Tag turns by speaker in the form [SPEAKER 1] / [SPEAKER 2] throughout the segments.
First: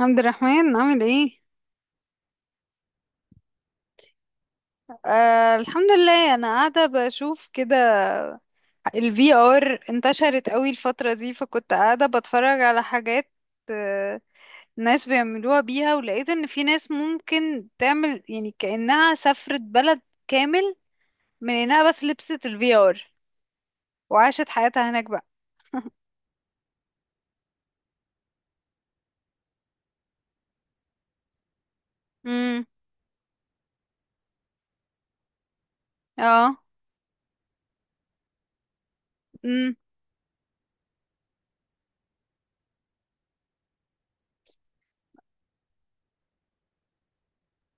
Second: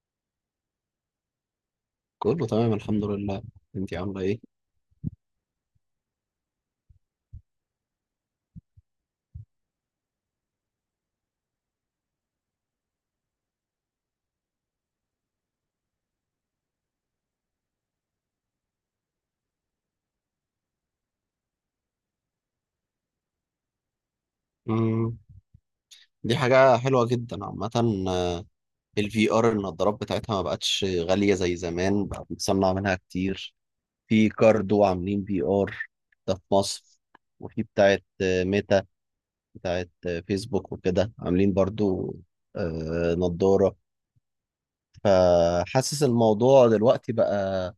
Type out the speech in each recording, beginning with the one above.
[SPEAKER 1] عبد الرحمن عامل ايه؟
[SPEAKER 2] كله تمام، الحمد لله. انتي عامله ايه؟
[SPEAKER 1] الحمد لله، انا قاعده بشوف كده. الفي ار انتشرت قوي الفتره دي، فكنت قاعده بتفرج على حاجات. آه ناس بيعملوها بيها، ولقيت ان في ناس ممكن تعمل يعني كانها سافرت بلد كامل من انها بس لبست الفي ار وعاشت حياتها هناك
[SPEAKER 2] مم.
[SPEAKER 1] بقى.
[SPEAKER 2] دي حاجه حلوه جدا عامه. الفي ار، النضارات بتاعتها ما بقتش غاليه زي زمان، بقى
[SPEAKER 1] امم
[SPEAKER 2] بنتصنع منها كتير. في كاردو عاملين في ار، ده في
[SPEAKER 1] اه
[SPEAKER 2] مصر. وفي بتاعت ميتا، بتاعت فيسبوك وكده عاملين برضو نضاره. فحاسس الموضوع دلوقتي بقى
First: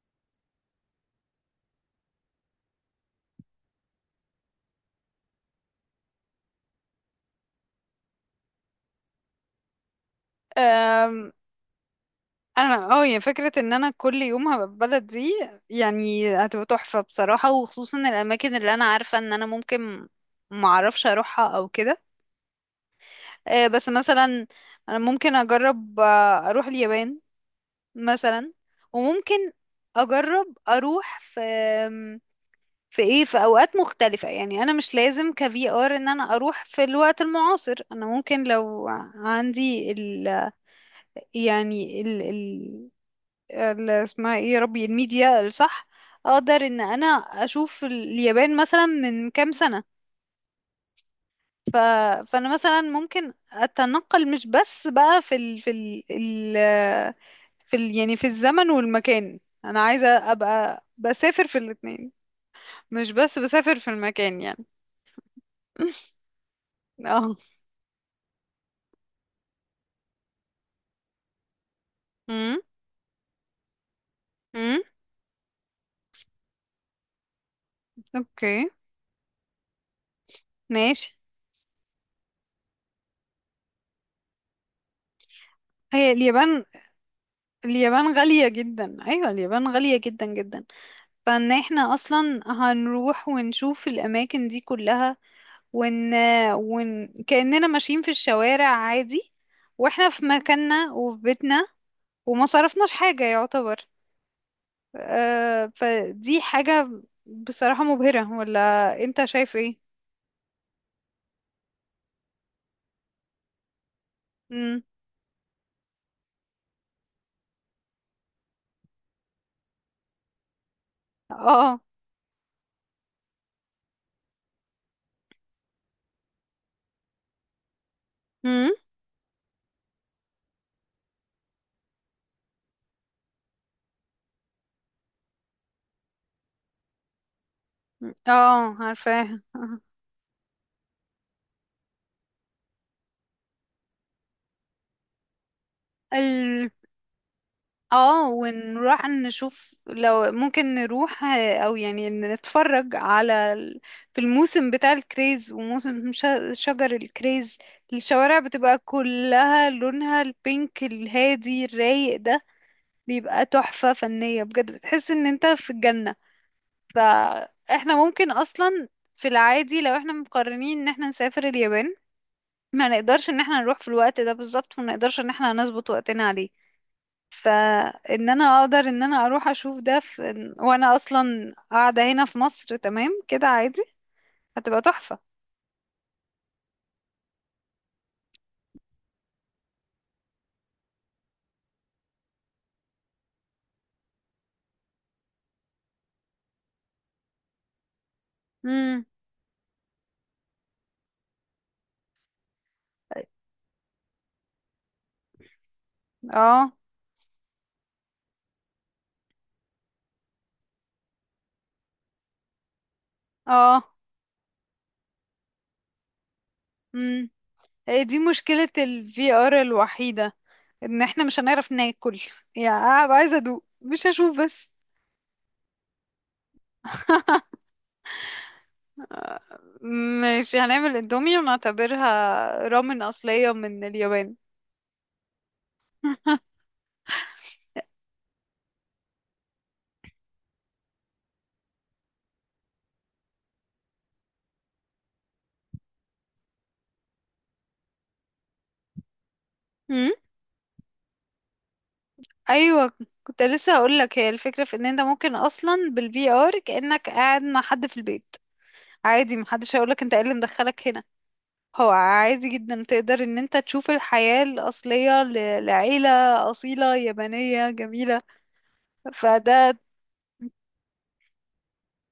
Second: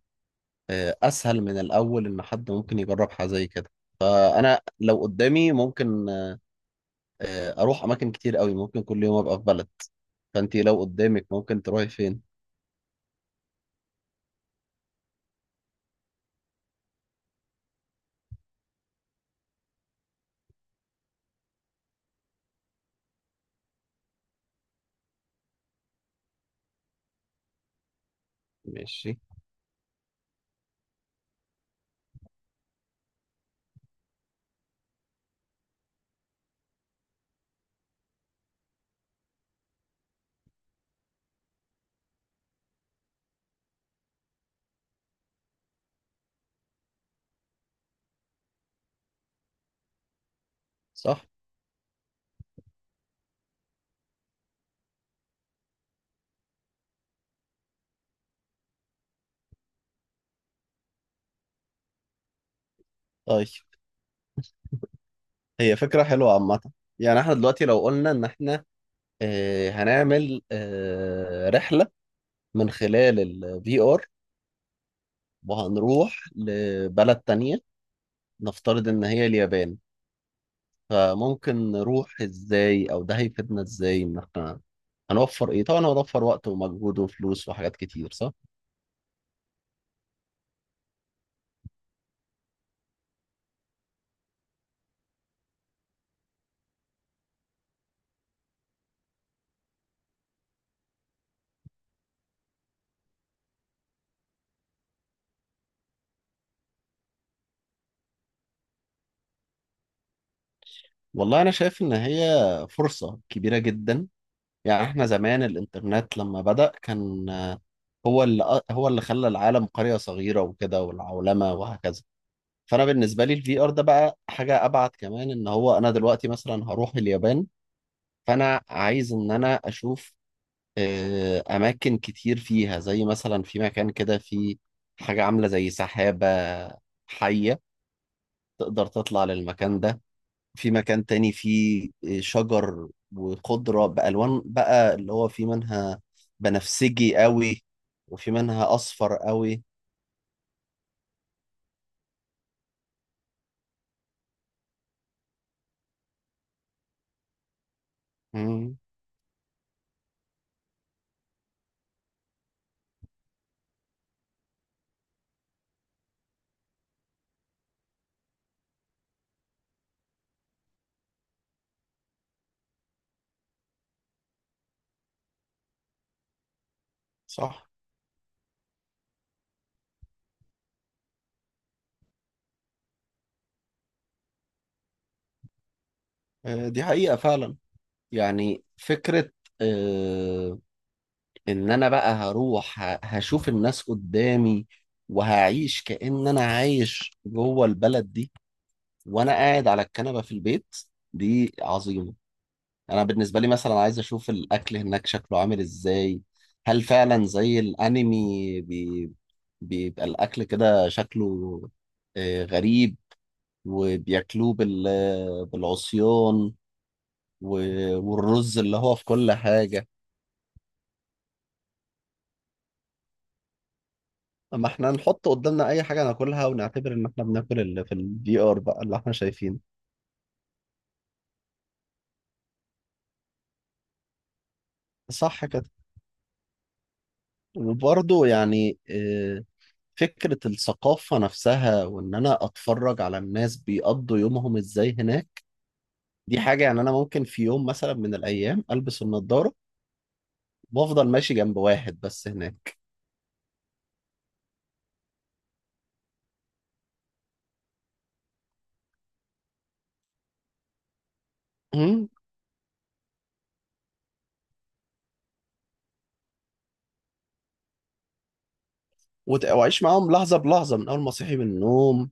[SPEAKER 2] اسهل من الاول، ان حد ممكن يجرب حاجه زي كده. فانا لو قدامي ممكن اروح اماكن كتير قوي، ممكن كل يوم ابقى في بلد. فانت لو قدامك
[SPEAKER 1] امم
[SPEAKER 2] ممكن تروحي فين؟
[SPEAKER 1] انا اه يعني فكرة ان انا كل يوم هبقى في بلد دي، يعني هتبقى تحفة بصراحة، وخصوصا الاماكن اللي انا عارفة ان انا ممكن معرفش اروحها او كده. بس مثلا انا ممكن اجرب، اروح اليابان مثلا.
[SPEAKER 2] ماشي.
[SPEAKER 1] وممكن اجرب اروح في في ايه في اوقات مختلفة. يعني انا مش لازم كفي ار ان انا اروح في الوقت المعاصر. انا ممكن لو عندي ال يعني السماعي ربي الميديا الصح، أدر إن أنا أشوف اليابان مثلاً من كم سنة.
[SPEAKER 2] صح.
[SPEAKER 1] فأنا مثلاً ممكن التنقل مش بس بقى ال... في ال يعني في الزمن والمكان. أنا عايز أبقى بس سافر في الاثنين، مش بس
[SPEAKER 2] طيب،
[SPEAKER 1] بسافر في المكان يعني.
[SPEAKER 2] هي فكرة حلوة عامة. يعني احنا
[SPEAKER 1] أوه
[SPEAKER 2] دلوقتي لو قلنا ان احنا هنعمل رحلة
[SPEAKER 1] أم
[SPEAKER 2] من خلال الفي ار،
[SPEAKER 1] أم
[SPEAKER 2] وهنروح لبلد تانية،
[SPEAKER 1] أوكي،
[SPEAKER 2] نفترض ان هي اليابان.
[SPEAKER 1] نعيش.
[SPEAKER 2] فممكن نروح ازاي، او ده هيفيدنا ازاي؟ ان احنا هنوفر ايه؟ طبعا
[SPEAKER 1] هي
[SPEAKER 2] هنوفر وقت
[SPEAKER 1] اليابان،
[SPEAKER 2] ومجهود وفلوس وحاجات كتير،
[SPEAKER 1] اليابان
[SPEAKER 2] صح.
[SPEAKER 1] غالية جدا عيالي، اليابان غالية جدا جدا. فان احنا اصلا هنروح ونشوف الاماكن دي كلها، ون... كأننا ماشيين في الشوارع عادي واحنا في مكاننا وفي بيتنا، وما صرفناش حاجة يعتبر. فدي حاجة بصراحة مبهرة، ولا انت شايف ايه؟
[SPEAKER 2] والله انا شايف ان هي فرصة كبيرة جدا.
[SPEAKER 1] مم.
[SPEAKER 2] يعني احنا زمان، الانترنت لما بدأ كان هو اللي خلى العالم قرية صغيرة وكده، والعولمة
[SPEAKER 1] اه
[SPEAKER 2] وهكذا. فأنا بالنسبة لي الفي ار ده بقى حاجة أبعد كمان، إن هو أنا دلوقتي مثلا هروح اليابان. فأنا
[SPEAKER 1] مم.
[SPEAKER 2] عايز إن أنا أشوف أماكن كتير فيها، زي مثلا في مكان كده في حاجة عاملة زي سحابة حية،
[SPEAKER 1] اه
[SPEAKER 2] تقدر تطلع
[SPEAKER 1] عارفاها.
[SPEAKER 2] للمكان ده. في مكان تاني فيه شجر وخضرة بألوان، بقى اللي هو في منها بنفسجي قوي
[SPEAKER 1] اه،
[SPEAKER 2] وفي منها
[SPEAKER 1] ونروح
[SPEAKER 2] أصفر قوي.
[SPEAKER 1] نشوف لو ممكن نروح، او يعني نتفرج على ال- في الموسم بتاع الكريز وموسم شجر الكريز. الشوارع
[SPEAKER 2] مم.
[SPEAKER 1] بتبقى كلها لونها البينك الهادي الرايق ده، بيبقى تحفة فنية بجد، بتحس ان انت في الجنة. فاحنا ممكن اصلا في العادي لو احنا مقررين ان احنا نسافر اليابان، ما نقدرش ان احنا نروح في الوقت ده بالظبط، وما نقدرش ان احنا نظبط وقتنا عليه.
[SPEAKER 2] صح.
[SPEAKER 1] فان انا اقدر ان انا اروح اشوف ده في وانا اصلا قاعده هنا في مصر تمام كده عادي، هتبقى تحفه.
[SPEAKER 2] دي حقيقة فعلا. يعني فكرة، آه، إن أنا بقى هروح هشوف الناس قدامي، وهعيش كأن أنا عايش جوه البلد دي،
[SPEAKER 1] امم
[SPEAKER 2] وأنا قاعد على الكنبة في البيت. دي عظيمة. انا بالنسبه لي مثلا عايز اشوف الاكل هناك شكله عامل ازاي.
[SPEAKER 1] اه
[SPEAKER 2] هل فعلا زي الانمي بيبقى الاكل كده شكله غريب؟
[SPEAKER 1] اه
[SPEAKER 2] وبياكلوه بالعصيان،
[SPEAKER 1] امم
[SPEAKER 2] و...
[SPEAKER 1] هي دي
[SPEAKER 2] والرز
[SPEAKER 1] مشكله
[SPEAKER 2] اللي هو في
[SPEAKER 1] الفي
[SPEAKER 2] كل
[SPEAKER 1] ار
[SPEAKER 2] حاجه.
[SPEAKER 1] الوحيده، ان احنا مش هنعرف ناكل. يعني هبقى عايزه ادوق مش هشوف
[SPEAKER 2] اما
[SPEAKER 1] بس.
[SPEAKER 2] احنا نحط قدامنا اي حاجه ناكلها ونعتبر ان احنا بناكل اللي في الفي ار بقى، اللي احنا شايفينه.
[SPEAKER 1] ماشي، هنعمل اندومي ونعتبرها رامن اصليه من اليابان.
[SPEAKER 2] صح كده. وبرضه يعني فكره الثقافه نفسها، وان انا اتفرج على الناس بيقضوا يومهم ازاي هناك. دي حاجة. يعني أنا ممكن في يوم مثلا من الأيام ألبس النضارة،
[SPEAKER 1] امم
[SPEAKER 2] وأفضل ماشي جنب واحد بس هناك.
[SPEAKER 1] ايوه، كنت لسه هقول لك. هي الفكره في ان انت ممكن اصلا بالفي ار كانك قاعد مع حد في البيت عادي، محدش هيقولك انت ايه اللي مدخلك هنا. هو
[SPEAKER 2] أمم،
[SPEAKER 1] عادي جدا تقدر ان انت تشوف الحياة الأصلية لعيلة أصيلة يابانية جميلة. فده
[SPEAKER 2] وأعيش معاهم لحظة بلحظة، من أول ما صحي من النوم،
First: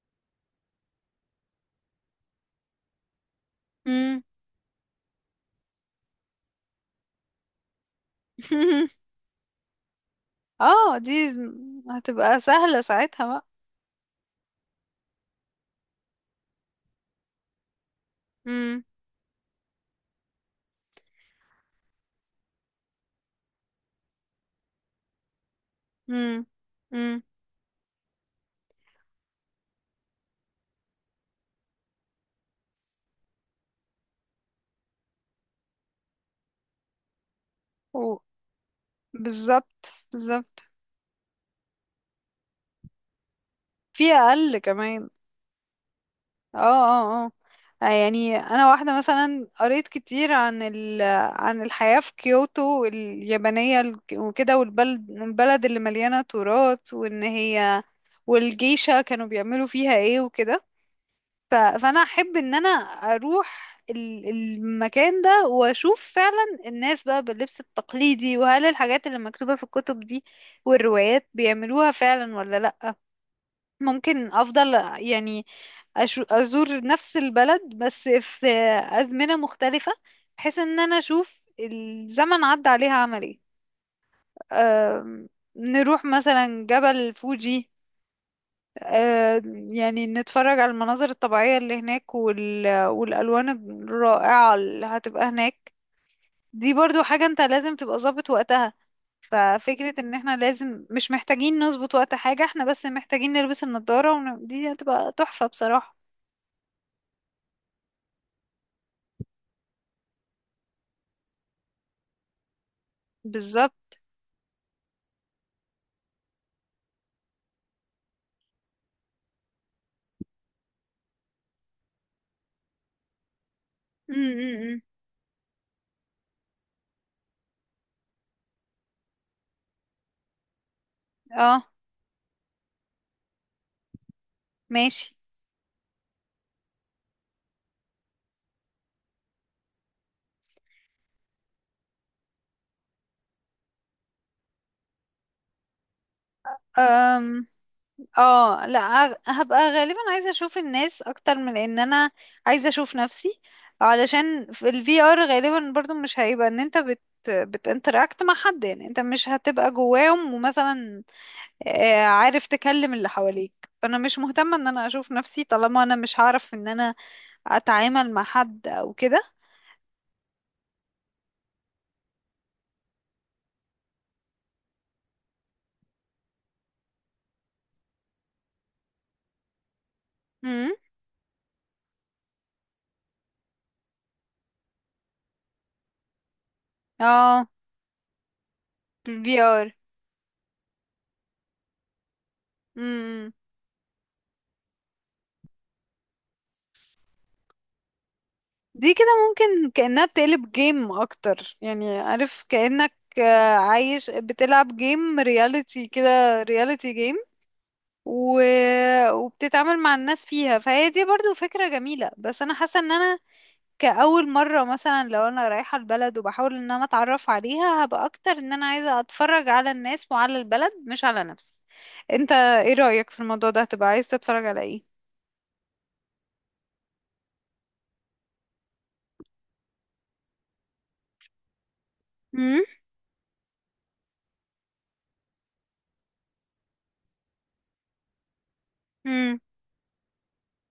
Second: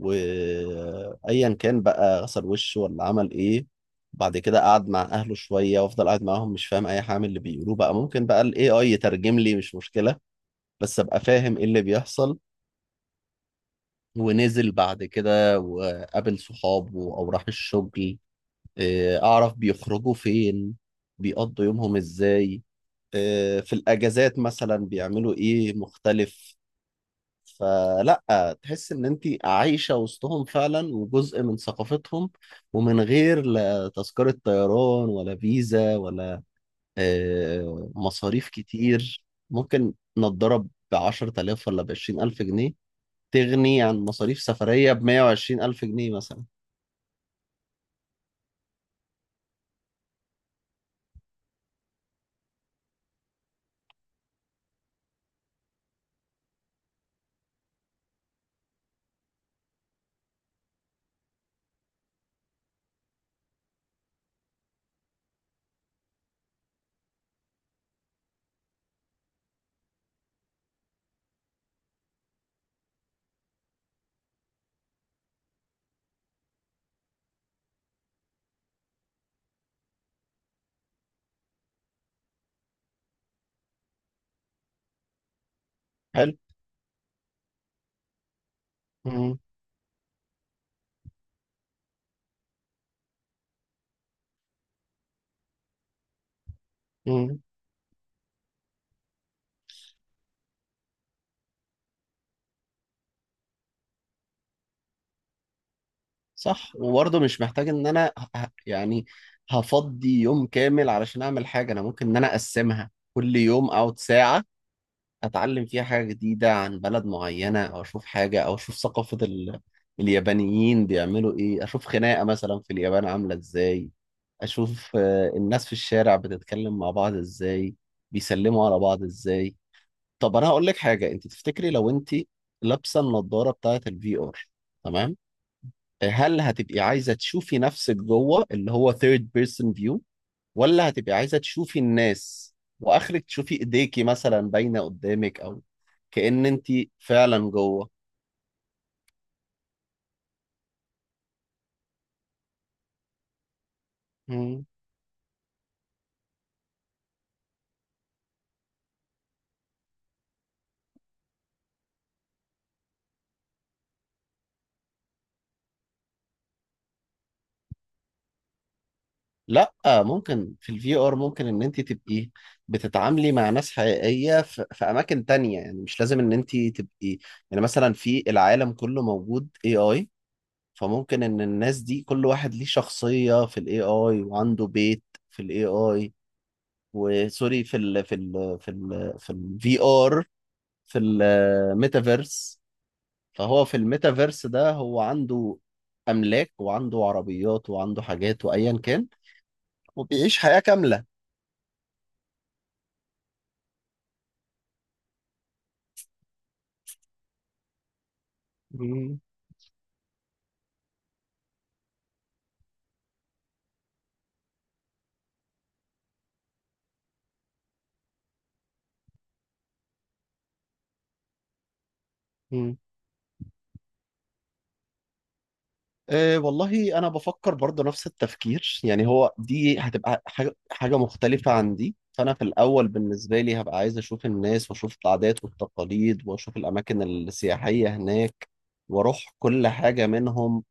[SPEAKER 2] وأيا كان بقى غسل وشه ولا عمل إيه.
[SPEAKER 1] مم.
[SPEAKER 2] بعد كده قعد مع أهله شوية، وأفضل قاعد معاهم مش فاهم أي حاجة من اللي بيقولوه. بقى ممكن بقى ال AI يترجم لي، مش مشكلة.
[SPEAKER 1] اه،
[SPEAKER 2] بس
[SPEAKER 1] دي
[SPEAKER 2] أبقى فاهم إيه اللي
[SPEAKER 1] هتبقى
[SPEAKER 2] بيحصل.
[SPEAKER 1] سهلة ساعتها بقى.
[SPEAKER 2] ونزل بعد كده وقابل صحابه أو راح الشغل.
[SPEAKER 1] مم.
[SPEAKER 2] إيه، أعرف بيخرجوا فين، بيقضوا يومهم إزاي، في الأجازات مثلا بيعملوا إيه
[SPEAKER 1] مم.
[SPEAKER 2] مختلف.
[SPEAKER 1] مم.
[SPEAKER 2] فلا، تحس إن أنت عايشة وسطهم فعلا، وجزء من ثقافتهم. ومن غير لا تذكرة طيران ولا فيزا ولا
[SPEAKER 1] و-
[SPEAKER 2] مصاريف كتير،
[SPEAKER 1] بالظبط،
[SPEAKER 2] ممكن
[SPEAKER 1] بالظبط.
[SPEAKER 2] نضرب ب10 آلاف ولا ب20 ألف جنيه. تغني عن
[SPEAKER 1] في
[SPEAKER 2] مصاريف
[SPEAKER 1] أقل
[SPEAKER 2] سفرية
[SPEAKER 1] كمان.
[SPEAKER 2] ب120 ألف جنيه مثلا.
[SPEAKER 1] اه اه اه. يعني انا واحده مثلا قريت كتير عن ال عن الحياه في كيوتو اليابانيه ال- وكده، والبلد اللي مليانه تراث وان هي، والجيشه كانوا بيعملوا فيها ايه وكده. فانا احب ان انا اروح ال- المكان ده واشوف فعلا الناس بقى باللبس التقليدي، وهل الحاجات اللي مكتوبه في الكتب دي والروايات بيعملوها فعلا ولا لا. ممكن افضل يعني، ازور نفس البلد بس في ازمنة مختلفة، بحيث ان انا اشوف الزمن عدى عليها عمل ايه. أم، نروح
[SPEAKER 2] حلو.
[SPEAKER 1] مثلا جبل فوجي.
[SPEAKER 2] مم.
[SPEAKER 1] يعني نتفرج على المناظر الطبيعية اللي هناك والالوان الرائعة اللي هتبقى هناك. دي برضو حاجة
[SPEAKER 2] مم.
[SPEAKER 1] انت لازم تبقى ظابط وقتها. ففكرة ان احنا مش محتاجين نظبط وقت حاجة، احنا بس محتاجين نلبس النضارة دي هتبقى تحفة بصراحة.
[SPEAKER 2] صح. وبرضه مش محتاج ان انا يعني هفضي يوم كامل علشان اعمل حاجه، انا ممكن ان انا اقسمها كل يوم
[SPEAKER 1] بالظبط.
[SPEAKER 2] او ساعه، اتعلم فيها حاجه جديده عن بلد معينه، او اشوف حاجه، او اشوف ثقافه اليابانيين بيعملوا ايه، اشوف خناقه مثلا في اليابان عامله ازاي،
[SPEAKER 1] م- م- م.
[SPEAKER 2] اشوف الناس في الشارع بتتكلم مع بعض ازاي، بيسلموا على بعض ازاي. طب انا هقول لك حاجه. انت
[SPEAKER 1] اه،
[SPEAKER 2] تفتكري لو انت لابسه النضاره بتاعه الفي ار،
[SPEAKER 1] ماشي.
[SPEAKER 2] تمام؟ هل هتبقي عايزة تشوفي نفسك جوه، اللي هو third person view، ولا هتبقي عايزة تشوفي الناس، واخرك تشوفي ايديكي مثلا باينة قدامك، او كأن انت فعلا
[SPEAKER 1] أم...
[SPEAKER 2] جوه؟
[SPEAKER 1] اه لا، هبقى غالبا عايزة اشوف الناس اكتر من ان انا عايزة اشوف نفسي. علشان
[SPEAKER 2] مم.
[SPEAKER 1] في ال VR غالبا برضو مش هيبقى ان انت بتinteract مع حد، يعني انت مش هتبقى جواهم ومثلا عارف تكلم اللي حواليك. فانا مش مهتمة ان انا اشوف نفسي طالما انا مش هعرف ان انا اتعامل مع حد او كده.
[SPEAKER 2] لا، ممكن في الفي ار ممكن ان انت تبقي بتتعاملي مع ناس حقيقية في اماكن تانية، يعني مش لازم ان انت تبقي. يعني مثلا في العالم كله موجود AI،
[SPEAKER 1] امم
[SPEAKER 2] فممكن ان الناس دي كل واحد ليه شخصية في الAI وعنده بيت في الAI.
[SPEAKER 1] اه
[SPEAKER 2] وسوري، في ال في ال في
[SPEAKER 1] في
[SPEAKER 2] ال
[SPEAKER 1] ال
[SPEAKER 2] في
[SPEAKER 1] VR
[SPEAKER 2] الفي ار في الميتافيرس. فهو في الميتافيرس ده، هو عنده املاك وعنده عربيات وعنده حاجات وايا
[SPEAKER 1] دي كده
[SPEAKER 2] كان،
[SPEAKER 1] ممكن كأنها
[SPEAKER 2] وبيعيش
[SPEAKER 1] بتقلب
[SPEAKER 2] حياة
[SPEAKER 1] جيم
[SPEAKER 2] كاملة.
[SPEAKER 1] أكتر يعني، عارف كأنك عايش بتلعب جيم رياليتي كده، رياليتي جيم. و...
[SPEAKER 2] مم.
[SPEAKER 1] وبتتعامل مع الناس فيها، فهي دي برضو فكرة جميلة. بس أنا حاسة إن أنا كأول مرة مثلا لو أنا رايحة البلد وبحاول إن أنا أتعرف عليها، هبقى أكتر إن أنا عايزة أتفرج على الناس وعلى البلد مش على نفسي. أنت إيه
[SPEAKER 2] مم.
[SPEAKER 1] رأيك في الموضوع ده، هتبقى عايز تتفرج على إيه؟
[SPEAKER 2] أه والله انا بفكر برضه نفس التفكير. يعني هو دي هتبقى حاجة مختلفة عن دي. فانا في
[SPEAKER 1] مم؟
[SPEAKER 2] الاول بالنسبة لي هبقى عايز اشوف الناس، واشوف العادات والتقاليد، واشوف الاماكن السياحية هناك، واروح
[SPEAKER 1] مم.
[SPEAKER 2] كل حاجة منهم.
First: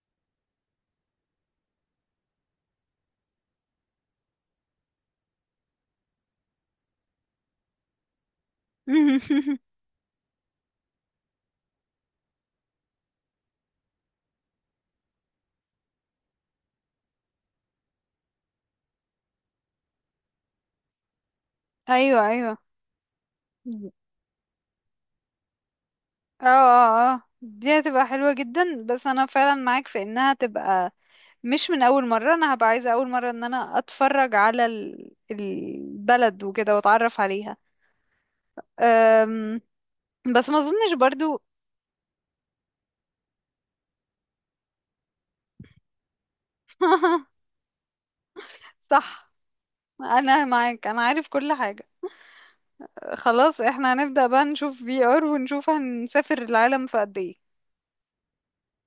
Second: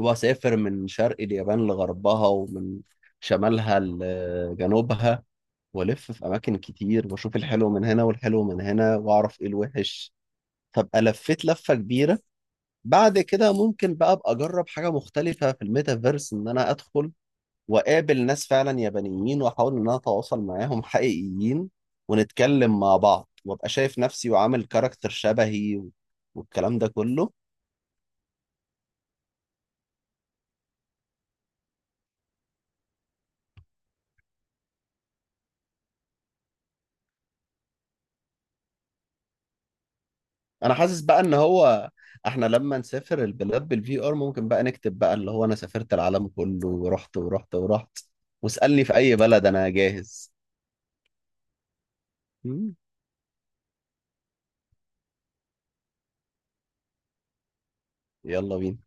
[SPEAKER 2] هو سافر من شرق اليابان لغربها، ومن شمالها لجنوبها، والف في اماكن كتير، واشوف الحلو من هنا والحلو من هنا، واعرف ايه الوحش. فابقى لفيت لفه كبيره. بعد كده ممكن بقى ابقى اجرب حاجه مختلفه في الميتافيرس، ان انا ادخل واقابل ناس فعلا يابانيين، واحاول ان انا اتواصل معاهم حقيقيين،
[SPEAKER 1] ايوه ايوه.
[SPEAKER 2] ونتكلم مع بعض، وابقى شايف نفسي وعامل كاركتر شبهي
[SPEAKER 1] اه
[SPEAKER 2] والكلام ده
[SPEAKER 1] اه اه،
[SPEAKER 2] كله.
[SPEAKER 1] دي هتبقى حلوة جدا. بس انا فعلا معاك في انها تبقى مش من اول مرة. انا هبقى عايزة اول مرة ان انا اتفرج على ال- البلد وكده واتعرف عليها. أم، بس ما
[SPEAKER 2] انا
[SPEAKER 1] اظنش
[SPEAKER 2] حاسس بقى ان
[SPEAKER 1] برضو.
[SPEAKER 2] هو، احنا لما نسافر البلاد بالفي ار ممكن بقى نكتب بقى اللي هو انا سافرت العالم كله ورحت ورحت ورحت، واسألني في اي
[SPEAKER 1] صح،
[SPEAKER 2] بلد انا جاهز.
[SPEAKER 1] انا معاك، انا عارف كل حاجة.
[SPEAKER 2] مم.
[SPEAKER 1] خلاص، احنا هنبدأ بقى نشوف في ار ونشوف هنسافر العالم في قد ايه.
[SPEAKER 2] يلا بينا.